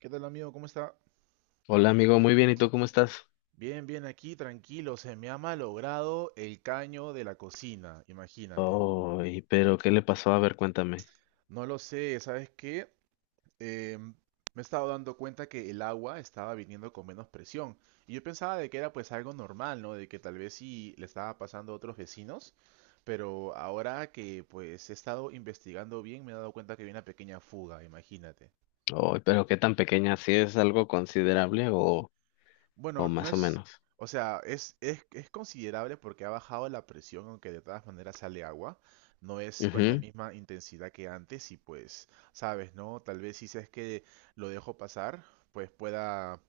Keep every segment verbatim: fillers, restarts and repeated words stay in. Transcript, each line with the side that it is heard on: right: ¿Qué tal, amigo? ¿Cómo está?
left: Hola amigo, muy bien, ¿y tú cómo estás?
right: Bien, bien, aquí, tranquilo. Se me ha malogrado el caño de la cocina, imagínate.
left: Ay, pero ¿qué le pasó? A ver, cuéntame.
right: No lo sé, ¿sabes qué? Eh, me he estado dando cuenta que el agua estaba viniendo con menos presión. Y yo pensaba de que era pues algo normal, ¿no? De que tal vez sí le estaba pasando a otros vecinos. Pero ahora que pues he estado investigando bien, me he dado cuenta que había una pequeña fuga, imagínate.
left: Ay, pero ¿qué tan pequeña? ¿Sí es algo considerable o, o
right: Bueno, no
left: más o
right: es,
left: menos?
right: o sea, es, es, es considerable porque ha bajado la presión, aunque de todas maneras sale agua. No es con la
left: Ujú.
right: misma intensidad que antes y pues, sabes, ¿no? Tal vez si es que lo dejo pasar, pues pueda,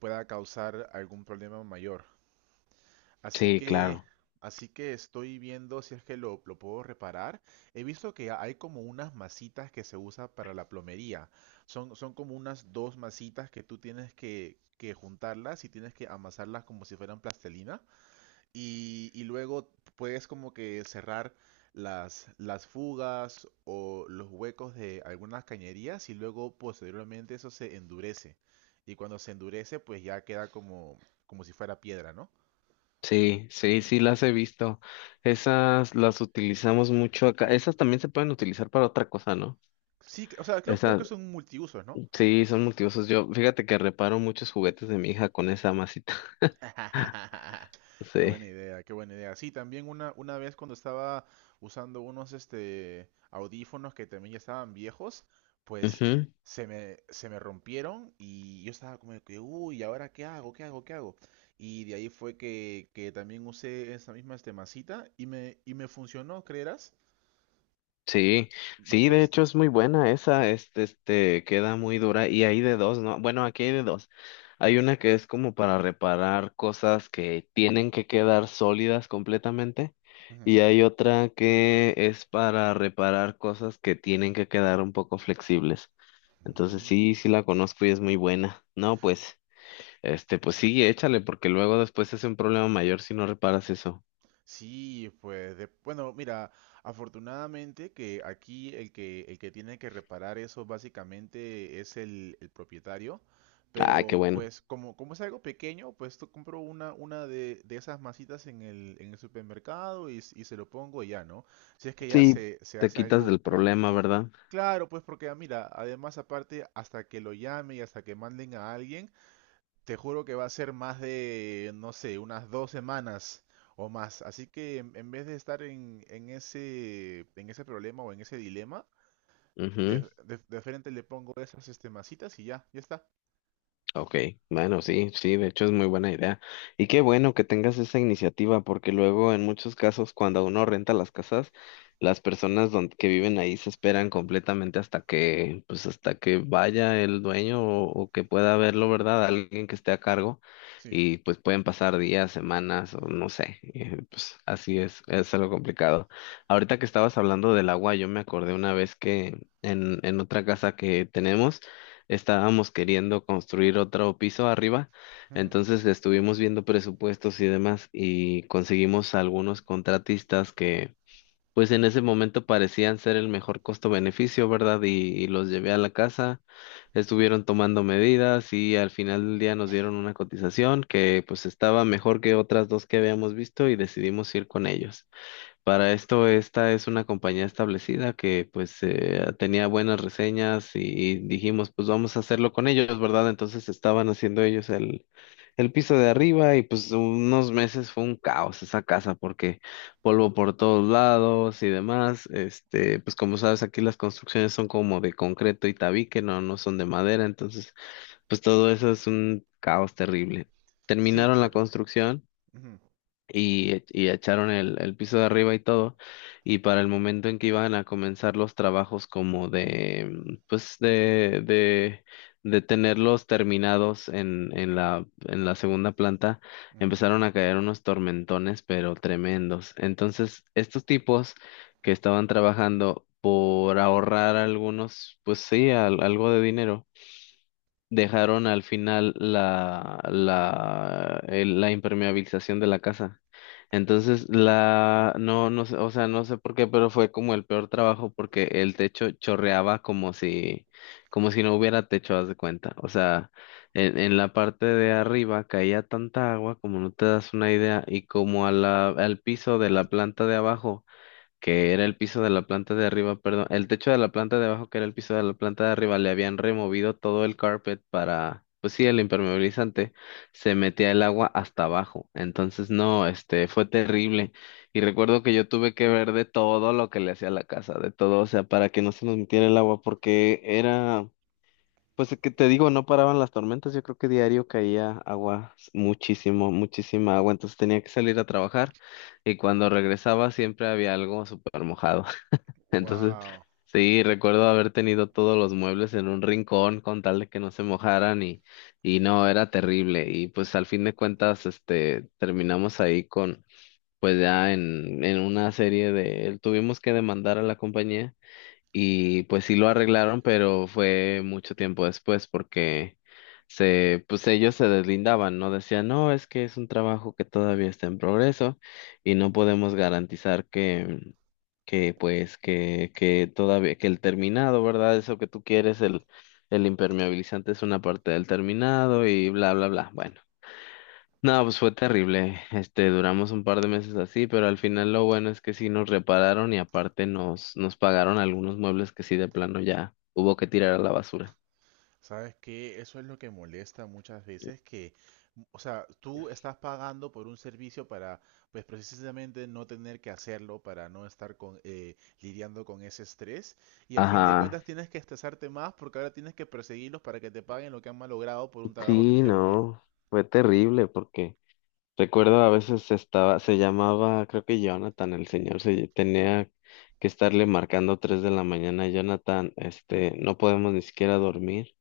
right: pueda causar algún problema mayor. Así
left: Sí,
right: que,
left: claro.
right: así que estoy viendo si es que lo, lo puedo reparar. He visto que hay como unas masitas que se usa para la plomería. Son, son como unas dos masitas que tú tienes que, que juntarlas y tienes que amasarlas como si fueran plastilina. Y, y luego puedes como que cerrar las, las fugas o los huecos de algunas cañerías, y luego posteriormente eso se endurece. Y cuando se endurece, pues ya queda como, como si fuera piedra, ¿no?
left: Sí, sí, sí, las he visto. Esas las utilizamos mucho acá. Esas también se pueden utilizar para otra cosa, ¿no?
right: Sí, o sea, creo, creo
left: Esas,
right: que son multiusos, ¿no?
left: sí, son multiusos. Yo, fíjate que reparo muchos juguetes de mi hija con esa masita.
right: Qué
left: Sí.
right: buena idea, qué buena idea. Sí, también una, una vez cuando estaba usando unos este audífonos que también ya estaban viejos, pues
left: Ujú.
right: se me, se me rompieron y yo estaba como de que, uy, ¿ahora qué hago? ¿Qué hago? ¿Qué hago? Y de ahí fue que, que también usé esa misma este, masita y me, y me funcionó, ¿creerás?
left: Sí, sí,
right: Bastante
left: de hecho
right: resistente.
left: es muy buena esa, este, este, queda muy dura y hay de dos, ¿no? Bueno, aquí hay de dos. Hay una que es como para reparar cosas que tienen que quedar sólidas completamente
right: Ujú.
left: y hay otra que es para reparar cosas que tienen que quedar un poco flexibles. Entonces
right: Mm.
left: sí, sí la conozco y es muy buena. No, pues, este, pues sí, échale porque luego después es un problema mayor si no reparas eso.
right: Sí, pues, de- bueno, mira, afortunadamente que aquí el que, el que tiene que reparar eso básicamente es el, el propietario,
left: Ah, qué
right: pero
left: bueno.
right: pues como, como es algo pequeño, pues tú compro una, una de, de esas masitas en el, en el supermercado y, s- y se lo pongo y ya, ¿no? Si es que ya
left: Sí,
right: se, se
left: te
right: hace
left: quitas
right: algo
left: del
right: grande.
left: problema, ¿verdad?
right: Claro, pues porque ah, mira, además aparte, hasta que lo llame y hasta que manden a alguien, te juro que va a ser más de, no sé, unas dos semanas o más. Así que en, en vez de estar en, en ese, en ese problema o en ese dilema, de,
left: Ujú.
right: de- de frente le pongo esas este, masitas y ya, ya está.
left: Ok, bueno, sí, sí, de hecho es muy buena idea. Y qué bueno que tengas esa iniciativa, porque luego en muchos casos cuando uno renta las casas, las personas don- que viven ahí se esperan completamente hasta que, pues hasta que vaya el dueño o, o que pueda verlo, ¿verdad? Alguien que esté a cargo
right: Sí.
left: y pues pueden pasar días, semanas o no sé, eh, pues así es, es algo complicado. Ahorita que estabas hablando del agua, yo me acordé una vez que en, en otra casa que tenemos, estábamos queriendo construir otro piso arriba,
right: Ujú.
left: entonces estuvimos viendo presupuestos y demás y conseguimos algunos contratistas que pues en ese momento parecían ser el mejor costo-beneficio, ¿verdad? Y, y los llevé a la casa, estuvieron tomando medidas y al final del día nos dieron una cotización que pues estaba mejor que otras dos que habíamos visto y decidimos ir con ellos. Para esto, esta es una compañía establecida que pues eh, tenía buenas reseñas y y dijimos, pues vamos a hacerlo con ellos, ¿verdad? Entonces estaban haciendo ellos el, el piso de arriba y pues unos meses fue un caos esa casa porque polvo por todos lados y demás. Este, pues como sabes, aquí las construcciones son como de concreto y tabique, no, no son de madera, entonces pues todo eso es un caos terrible.
right: Sí,
left: Terminaron la
right: claro.
left: construcción y, e- y echaron el, el piso de arriba y todo, y para el momento en que iban a comenzar los trabajos como de, mm, pues de, de, de tenerlos terminados en, en la, en la segunda planta, empezaron a caer unos tormentones, pero tremendos. Entonces, estos tipos que estaban trabajando por ahorrar algunos, pues sí, al- algo de dinero dejaron al final la, la, el- la impermeabilización de la casa. Entonces, la, no, no sé, o sea, no sé por qué, pero fue como el peor trabajo porque el techo chorreaba como si, como si no hubiera techo, haz de cuenta. O sea, en, en la parte de arriba caía tanta agua, como no te das una idea, y como a la, al piso de la planta de abajo que era el piso de la planta de arriba, perdón, el techo de la planta de abajo, que era el piso de la planta de arriba, le habían removido todo el carpet para, pues sí, el impermeabilizante, se metía el agua hasta abajo. Entonces, no, este, fue terrible. Y recuerdo que yo tuve que ver de todo lo que le hacía a la casa, de todo, o sea, para que no se nos metiera el agua, porque era pues es que te digo, no paraban las tormentas, yo creo que diario caía agua, s- muchísimo, muchísima agua, entonces tenía que salir a trabajar y cuando regresaba siempre había algo súper mojado. Entonces,
right: Wow.
left: sí, recuerdo haber tenido todos los muebles en un rincón con tal de que no se mojaran y, y no, era terrible. Y pues al fin de cuentas, este, terminamos ahí con, pues ya en, en una serie de, tuvimos que demandar a la compañía y pues sí lo arreglaron, pero fue mucho tiempo después porque se, pues ellos se deslindaban, ¿no? Decían, no, es que es un trabajo que todavía está en progreso y no podemos garantizar que, que pues, que, que todavía, que el terminado, ¿verdad? Eso que tú quieres, el, el impermeabilizante es una parte del terminado y bla, bla, bla. Bueno. No, pues fue terrible. Este, duramos un par de meses así, pero al final lo bueno es que sí nos repararon y aparte nos, nos pagaron algunos muebles que sí de plano ya hubo que tirar a la basura.
right: ¿Sabes qué? Eso es lo que molesta muchas veces, que, m- o sea, tú estás pagando por un servicio para, pues precisamente no tener que hacerlo, para no estar con, eh, lidiando con ese estrés, y a fin de
left: Ajá.
right: cuentas tienes que estresarte más porque ahora tienes que perseguirlos para que te paguen lo que han malogrado por un trabajo que no
left: Sí,
right: hicieron bien.
left: no, fue terrible porque recuerdo a veces estaba, se llamaba, creo que Jonathan, el señor, se tenía que estarle marcando tres de la mañana, Jonathan, este, no podemos ni siquiera dormir.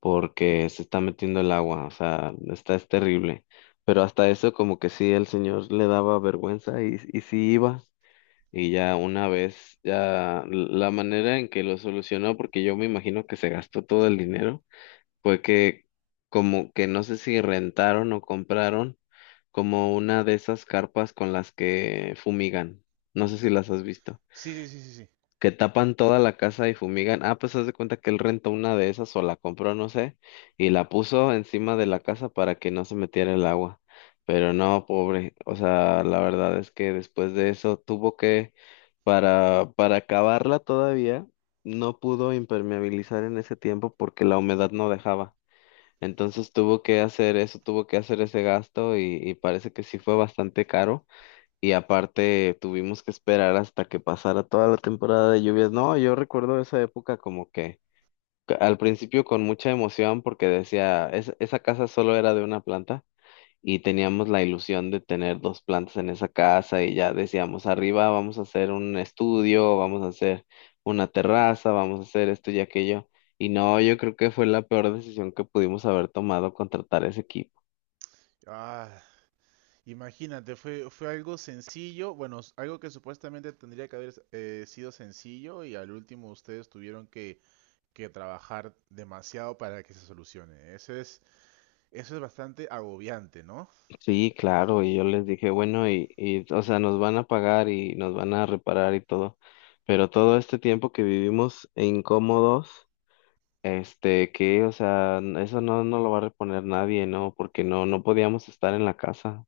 left: Porque se está metiendo el agua, o sea, está, es terrible. Pero hasta eso como que sí, el señor le daba vergüenza y, y sí iba. Y ya una vez, ya la manera en que lo solucionó, porque yo me imagino que se gastó todo el dinero, fue que como que no sé si rentaron o compraron como una de esas carpas con las que fumigan. No sé si las has visto
right: Sí, sí, sí, sí, sí.
left: que tapan toda la casa y fumigan. Ah, pues haz de cuenta que él rentó una de esas o la compró, no sé, y la puso encima de la casa para que no se metiera el agua. Pero no, pobre. O sea, la verdad es que después de eso tuvo que, para, para acabarla todavía, no pudo impermeabilizar en ese tiempo porque la humedad no dejaba. Entonces tuvo que hacer eso, tuvo que hacer ese gasto y, y parece que sí fue bastante caro y aparte tuvimos que esperar hasta que pasara toda la temporada de lluvias. No, yo recuerdo esa época como que que al principio con mucha emoción porque decía, "Es- esa casa solo era de una planta y teníamos la ilusión de tener dos plantas en esa casa y ya decíamos, arriba vamos a hacer un estudio, vamos a hacer una terraza, vamos a hacer esto y aquello. Y no, yo creo que fue la peor decisión que pudimos haber tomado contratar ese equipo.
right: Ah, imagínate, fue, fue algo sencillo, bueno, s- algo que supuestamente tendría que haber eh, sido sencillo y al último ustedes tuvieron que que trabajar demasiado para que se solucione. Eso es, eso es bastante agobiante, ¿no?
left: Sí, claro, y yo les dije, bueno, y, y, o sea, nos van a pagar y nos van a reparar y todo, pero todo este tiempo que vivimos incómodos, este, que, o sea, n- eso no, no lo va a reponer nadie, ¿no? Porque no, no podíamos estar en la casa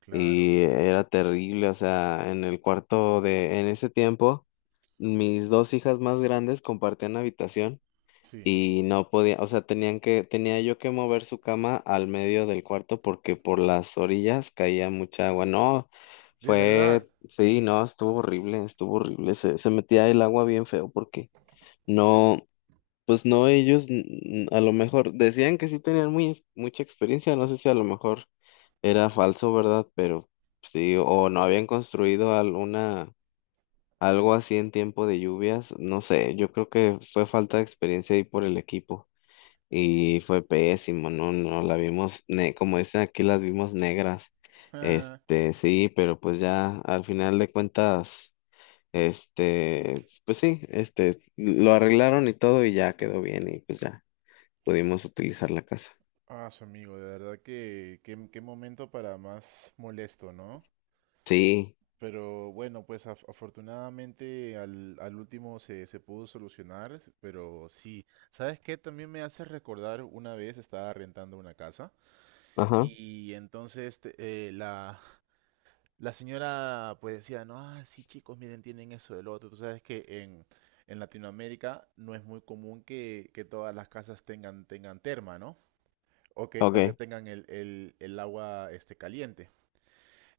right: Claro,
left: y era terrible, o sea, en el cuarto de, en ese tiempo, mis dos hijas más grandes compartían habitación
right: sí,
left: y no podía, o sea, tenían que, tenía yo que mover su cama al medio del cuarto porque por las orillas caía mucha agua. No,
right: de verdad,
left: fue, sí, no, estuvo horrible, estuvo horrible. Se, se metía el agua bien feo porque no, pues no, ellos mm, a lo mejor decían que sí tenían muy, mucha experiencia, no sé si a lo mejor era falso, ¿verdad? Pero sí, o no habían construido alguna... Algo así en tiempo de lluvias, no sé, yo creo que fue falta de experiencia ahí por el equipo.
right: sí.
left: Y fue pésimo, no, no, la vimos, ne como dicen aquí, las vimos negras. Este, sí, pero pues ya al final de cuentas, este, pues sí, este, lo arreglaron y todo y ya quedó bien y pues ya pudimos utilizar la casa.
right: Ah, ah, su amigo, de verdad que qué, qué momento para más molesto, ¿no?
left: Sí,
right: Pero bueno, pues af- afortunadamente al, al último se, se pudo solucionar, pero sí, ¿sabes qué? También me hace recordar una vez estaba rentando una casa
left: ajá,
right: y entonces te- eh, la, la señora pues decía, no, ah, sí chicos, miren, tienen eso del otro. Tú sabes que en, en Latinoamérica no es muy común que, que todas las casas tengan, tengan terma, ¿no? O que, o que
left: okay.
right: tengan el, el- el agua este, caliente.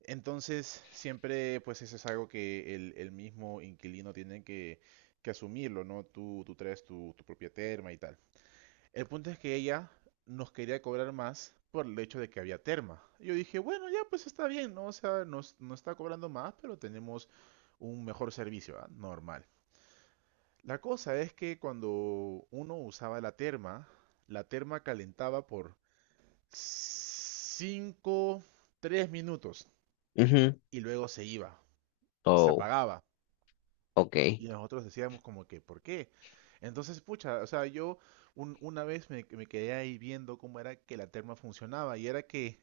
right: Entonces, siempre pues eso es algo que el, el mismo inquilino tiene que, que asumirlo, ¿no? Tú, tú traes tu, tu propia terma y tal. El punto es que ella nos quería cobrar más por el hecho de que había terma. Y yo dije, bueno, ya pues está bien, ¿no? O sea, nos, nos está cobrando más, pero tenemos un mejor servicio, ¿ah? Normal. La cosa es que cuando uno usaba la terma, la terma calentaba por cinco, tres minutos
left: Mhm.
right: y luego se iba, se
left: Oh,
right: apagaba.
left: okay.
right: Y nosotros decíamos como que, ¿por qué? Entonces, pucha, o sea, yo un- una vez me, me quedé ahí viendo cómo era que la terma funcionaba, y era que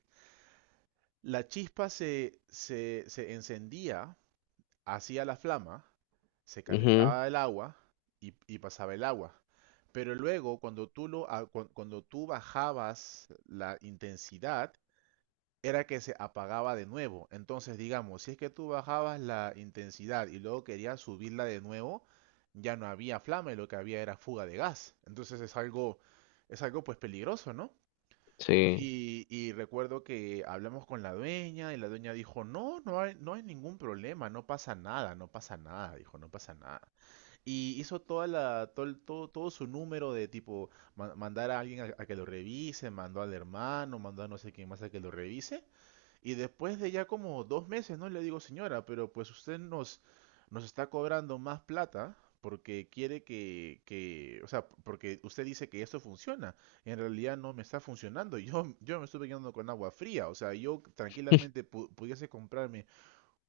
right: la chispa se, se, se encendía, hacía la flama, se
left: Mhm.
right: calentaba el agua y, y pasaba el agua. Pero luego, cuando tú, lo, a- cuan- cuando tú bajabas la intensidad, era que se apagaba de nuevo. Entonces, digamos, si es que tú bajabas la intensidad y luego querías subirla de nuevo, ya no había flama y lo que había era fuga de gas. Entonces es algo, es algo pues peligroso, ¿no?
left: Sí,
right: Y, y recuerdo que hablamos con la dueña y la dueña dijo, no, no hay, no hay ningún problema, no pasa nada, no pasa nada, dijo, no pasa nada. Y hizo toda la, todo, el- todo, todo su número de tipo, ma- mandar a alguien a, a que lo revise, mandó al hermano, mandó a no sé quién más a que lo revise. Y después de ya como dos meses, ¿no? Le digo, señora, pero pues usted nos, nos está cobrando más plata porque quiere que, que, o sea, porque usted dice que esto funciona. En realidad no me está funcionando. Yo, yo me estuve quedando con agua fría. O sea, yo tranquilamente pu- pudiese comprarme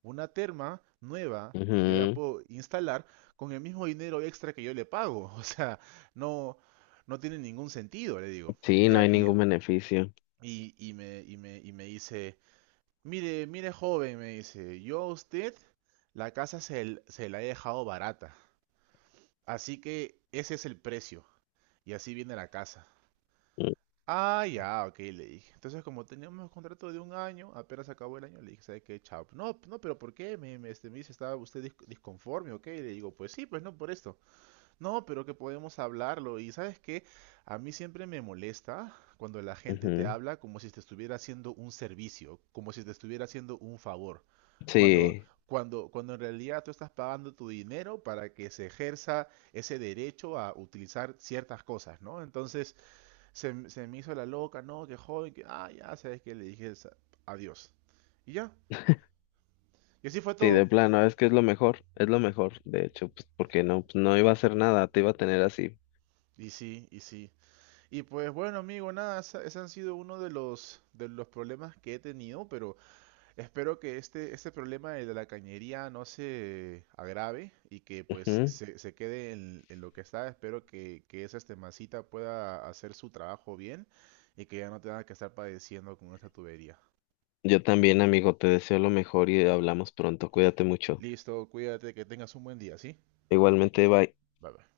right: una terma nueva y yo la
left: mhm.
right: puedo instalar con el mismo dinero extra que yo le pago. O sea, no, no tiene ningún sentido, le digo.
left: Sí,
right: Y,
left: no
right: a-
left: hay
right: y,
left: ningún beneficio.
right: y, y me, y, me, y me dice... Mire, mire, joven, me dice, yo a usted la casa se, l- se la he dejado barata. Así que ese es el precio. Y así viene la casa. Ah, ya, ok, le dije. Entonces, como teníamos contrato de un año, apenas acabó el año, le dije, ¿sabe qué? Chao. No, no, pero ¿por qué? Me, me- este, me dice, ¿estaba usted dis- disconforme? Ok, le digo, pues sí, pues no, por esto. No, pero que podemos hablarlo. Y sabes qué, a mí siempre me molesta cuando la gente te
left: Mhm.
right: habla como si te estuviera haciendo un servicio, como si te estuviera haciendo un favor. Cuando,
left: Sí.
right: cuando, cuando en realidad tú estás pagando tu dinero para que se ejerza ese derecho a utilizar ciertas cosas, ¿no? Entonces se, m- se me hizo la loca, no, que joven, que, ah, ya, sabes que le dije sa- adiós. Y ya, y así fue
left: Sí, de
right: todo.
left: plano, es que es lo mejor, es lo mejor, de hecho, pues porque no, pues, no iba a hacer nada, te iba a tener así.
right: Y sí, y sí. Y pues bueno, amigo, nada, esa- ese han sido uno de los de los problemas que he tenido, pero espero que este este problema de la cañería no se agrave y que pues
left: Ujú.
right: se, se quede en, en lo que está. Espero que, que esa este masita pueda hacer su trabajo bien y que ya no tenga que estar padeciendo con esta tubería.
left: Yo también, amigo, te deseo lo mejor y hablamos pronto, cuídate mucho.
right: Listo, cuídate, que tengas un buen día, ¿sí?
left: Igualmente, bye.
right: Bye bye.